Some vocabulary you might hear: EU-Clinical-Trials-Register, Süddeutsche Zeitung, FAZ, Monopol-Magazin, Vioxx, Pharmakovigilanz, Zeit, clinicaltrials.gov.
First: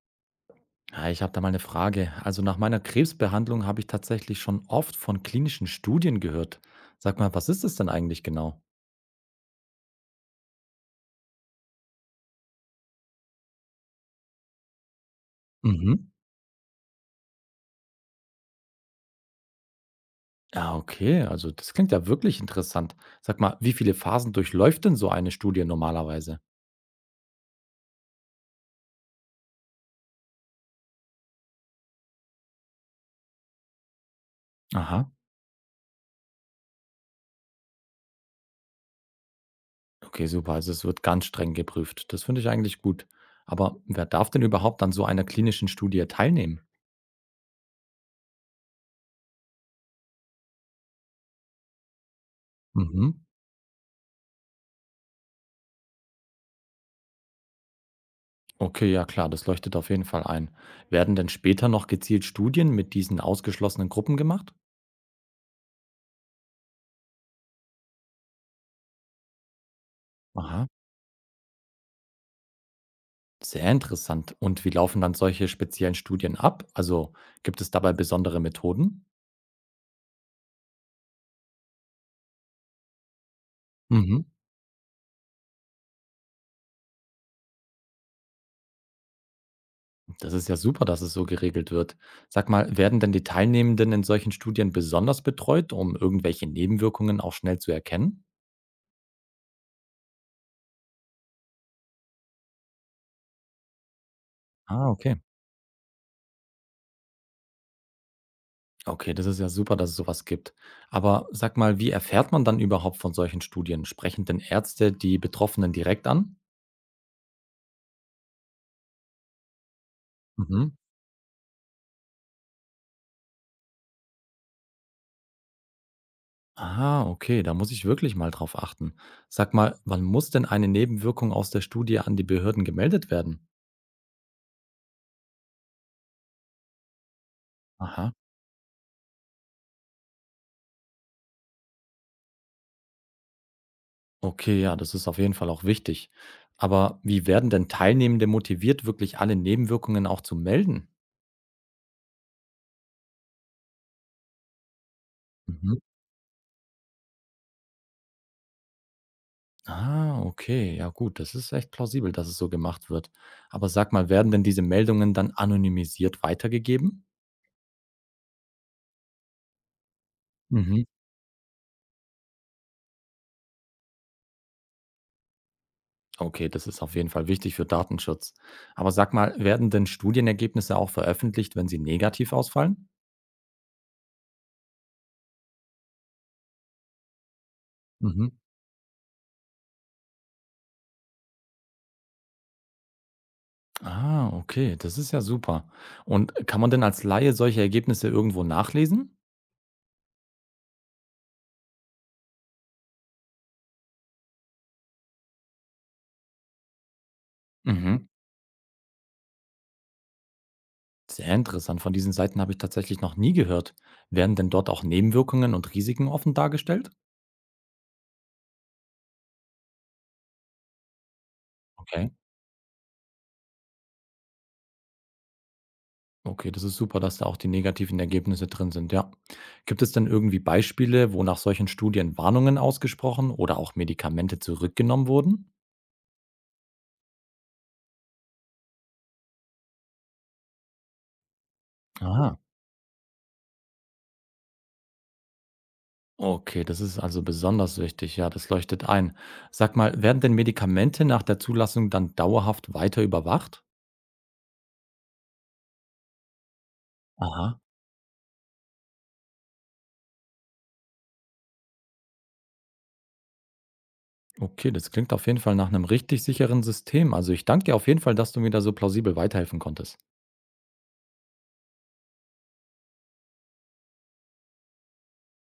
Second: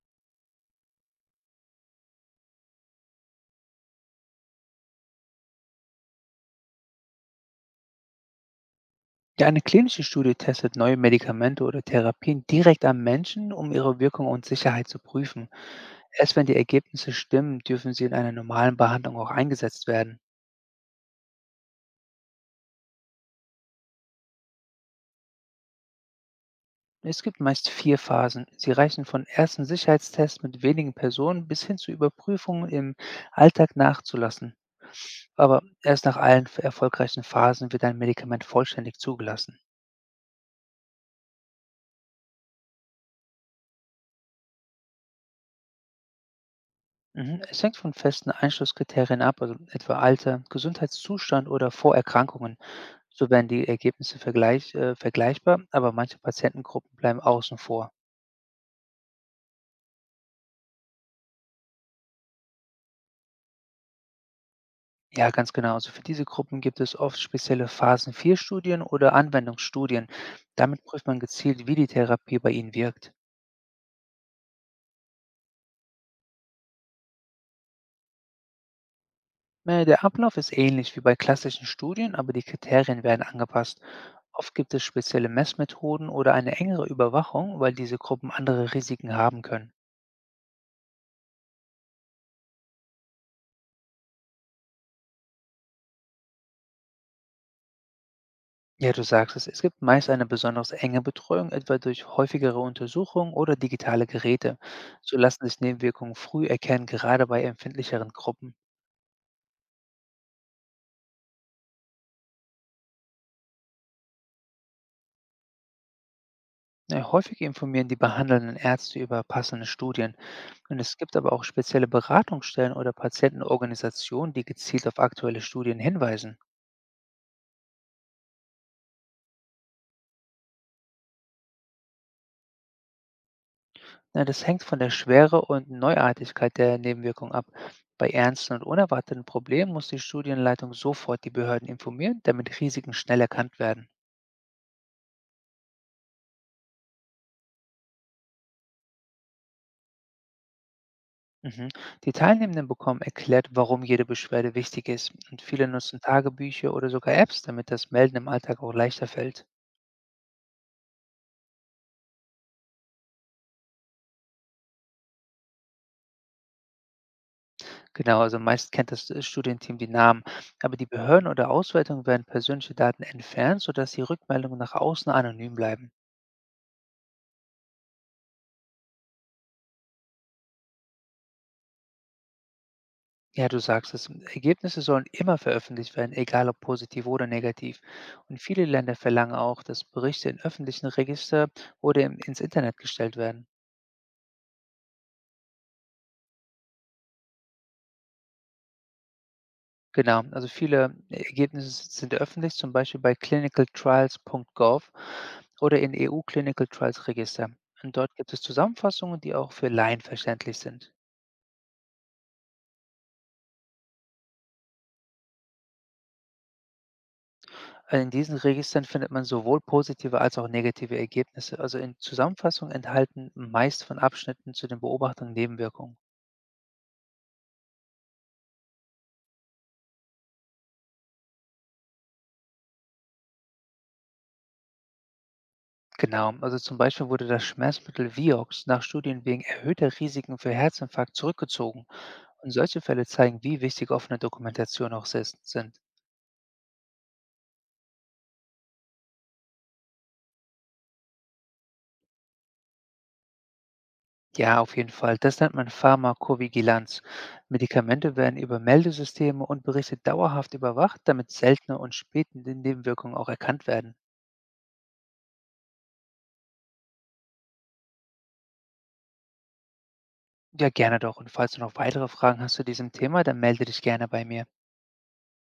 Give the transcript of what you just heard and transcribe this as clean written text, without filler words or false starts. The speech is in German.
Ja, ich habe da mal eine Frage. Also nach meiner Krebsbehandlung habe ich tatsächlich schon oft von klinischen Studien gehört. Sag mal, was ist das denn eigentlich genau? Ja, eine klinische Studie testet neue Medikamente oder Therapien direkt am Menschen, um ihre Wirkung und Sicherheit zu prüfen. Mhm. Erst wenn die Ergebnisse stimmen, dürfen sie in einer normalen Behandlung auch eingesetzt werden. Ja, okay, also das klingt ja wirklich interessant. Sag mal, wie viele Phasen durchläuft denn so eine Studie normalerweise? Es gibt meist vier Phasen. Sie reichen von ersten Sicherheitstests mit wenigen Personen bis hin zu Überprüfungen im Alltag nachzulassen. Aha. Aber erst nach allen erfolgreichen Phasen wird ein Medikament vollständig zugelassen. Okay, super, also es wird ganz streng geprüft. Das finde ich eigentlich gut. Aber wer darf denn überhaupt an so einer klinischen Studie teilnehmen? Mhm. Es hängt von festen Einschlusskriterien ab, also etwa Alter, Gesundheitszustand oder Vorerkrankungen. Mhm. So werden die Ergebnisse vergleichbar, aber manche Patientengruppen bleiben außen vor. Okay, ja klar, das leuchtet auf jeden Fall ein. Werden denn später noch gezielt Studien mit diesen ausgeschlossenen Gruppen gemacht? Ja, ganz genau. Also für diese Gruppen gibt es oft spezielle Phasen-4-Studien oder Anwendungsstudien. Aha. Damit prüft man gezielt, wie die Therapie bei ihnen wirkt. Sehr interessant. Und wie laufen dann solche speziellen Studien ab? Also gibt es dabei besondere Methoden? Der Ablauf ist ähnlich wie bei klassischen Studien, aber die Kriterien werden angepasst. Mhm. Oft gibt es spezielle Messmethoden oder eine engere Überwachung, weil diese Gruppen andere Risiken haben können. Das ist ja super, dass es so geregelt wird. Sag mal, werden denn die Teilnehmenden in solchen Studien besonders betreut, um irgendwelche Nebenwirkungen auch schnell zu erkennen? Ja, du sagst es. Es gibt meist eine besonders enge Betreuung, etwa durch häufigere Untersuchungen oder digitale Geräte. Ah, So okay. lassen sich Nebenwirkungen früh erkennen, gerade bei empfindlicheren Gruppen. Okay, das ist ja super, dass es sowas gibt. Aber sag mal, wie erfährt man dann überhaupt von solchen Studien? Sprechen denn Ärzte die Betroffenen direkt an? Ja, häufig informieren die behandelnden Ärzte über passende Studien. Mhm. Und es gibt aber auch spezielle Beratungsstellen oder Patientenorganisationen, die gezielt auf aktuelle Studien hinweisen. Ah, okay, da muss ich wirklich mal drauf achten. Sag mal, wann muss denn eine Nebenwirkung aus der Studie an die Behörden gemeldet werden? Ja, das hängt von der Schwere und Neuartigkeit der Nebenwirkung ab. Bei Aha, ernsten und unerwarteten Problemen muss die Studienleitung sofort die Behörden informieren, damit Risiken schnell erkannt werden. okay, ja, das ist auf jeden Fall auch wichtig. Aber wie werden denn Teilnehmende motiviert, wirklich alle Nebenwirkungen auch zu melden? Mhm. Die Teilnehmenden bekommen erklärt, warum jede Beschwerde wichtig ist. Und viele Mhm. nutzen Tagebücher oder sogar Apps, damit das Melden im Alltag auch leichter fällt. Ah, okay, ja gut, das ist echt plausibel, dass es so gemacht wird. Aber sag mal, werden denn diese Meldungen dann anonymisiert weitergegeben? Genau, also meist kennt das Studienteam die Namen. Aber Mhm. die Behörden oder Auswertungen werden persönliche Daten entfernt, sodass die Rückmeldungen nach außen anonym bleiben. Okay, das ist auf jeden Fall wichtig für Datenschutz. Aber sag mal, werden denn Studienergebnisse auch veröffentlicht, wenn sie negativ ausfallen? Ja, du sagst es. Ergebnisse sollen immer veröffentlicht werden, egal ob positiv oder negativ. Mhm. Und viele Länder verlangen auch, dass Berichte in öffentlichen Register oder ins Internet gestellt werden. Ah, okay, das ist ja super. Und kann man denn als Laie solche Ergebnisse irgendwo nachlesen? Genau, also viele Ergebnisse sind öffentlich, zum Beispiel bei clinicaltrials.gov oder in EU-Clinical-Trials-Register. Und Mhm. dort gibt es Zusammenfassungen, die auch für Laien verständlich sind. Sehr interessant. Von diesen Seiten habe ich tatsächlich noch nie gehört. Werden denn dort auch Nebenwirkungen und Risiken offen dargestellt? In diesen Registern findet man sowohl positive als auch negative Ergebnisse. Also in Okay. Zusammenfassungen enthalten meist von Abschnitten zu den Beobachtungen Nebenwirkungen. Okay, das ist super, dass da auch die negativen Ergebnisse drin sind, ja. Gibt es denn irgendwie Beispiele, wo nach solchen Studien Warnungen ausgesprochen oder auch Medikamente zurückgenommen wurden? Genau, also zum Beispiel wurde das Schmerzmittel Vioxx nach Studien wegen erhöhter Risiken für Herzinfarkt zurückgezogen. Ah, Und solche Fälle zeigen, wie wichtig offene Dokumentation auch sind. okay, das ist also besonders wichtig. Ja, das leuchtet ein. Sag mal, werden denn Medikamente nach der Zulassung dann dauerhaft weiter überwacht? Ja, auf jeden Fall. Das nennt man Pharmakovigilanz. Aha. Medikamente werden über Meldesysteme und Berichte dauerhaft überwacht, damit seltene und spätende Nebenwirkungen auch erkannt werden. Okay, das klingt auf jeden Fall nach einem richtig sicheren System. Also ich danke dir auf jeden Fall, dass du mir da so plausibel weiterhelfen konntest. Ja, gerne doch. Und falls du noch weitere Fragen hast zu diesem Thema, dann melde dich gerne bei mir.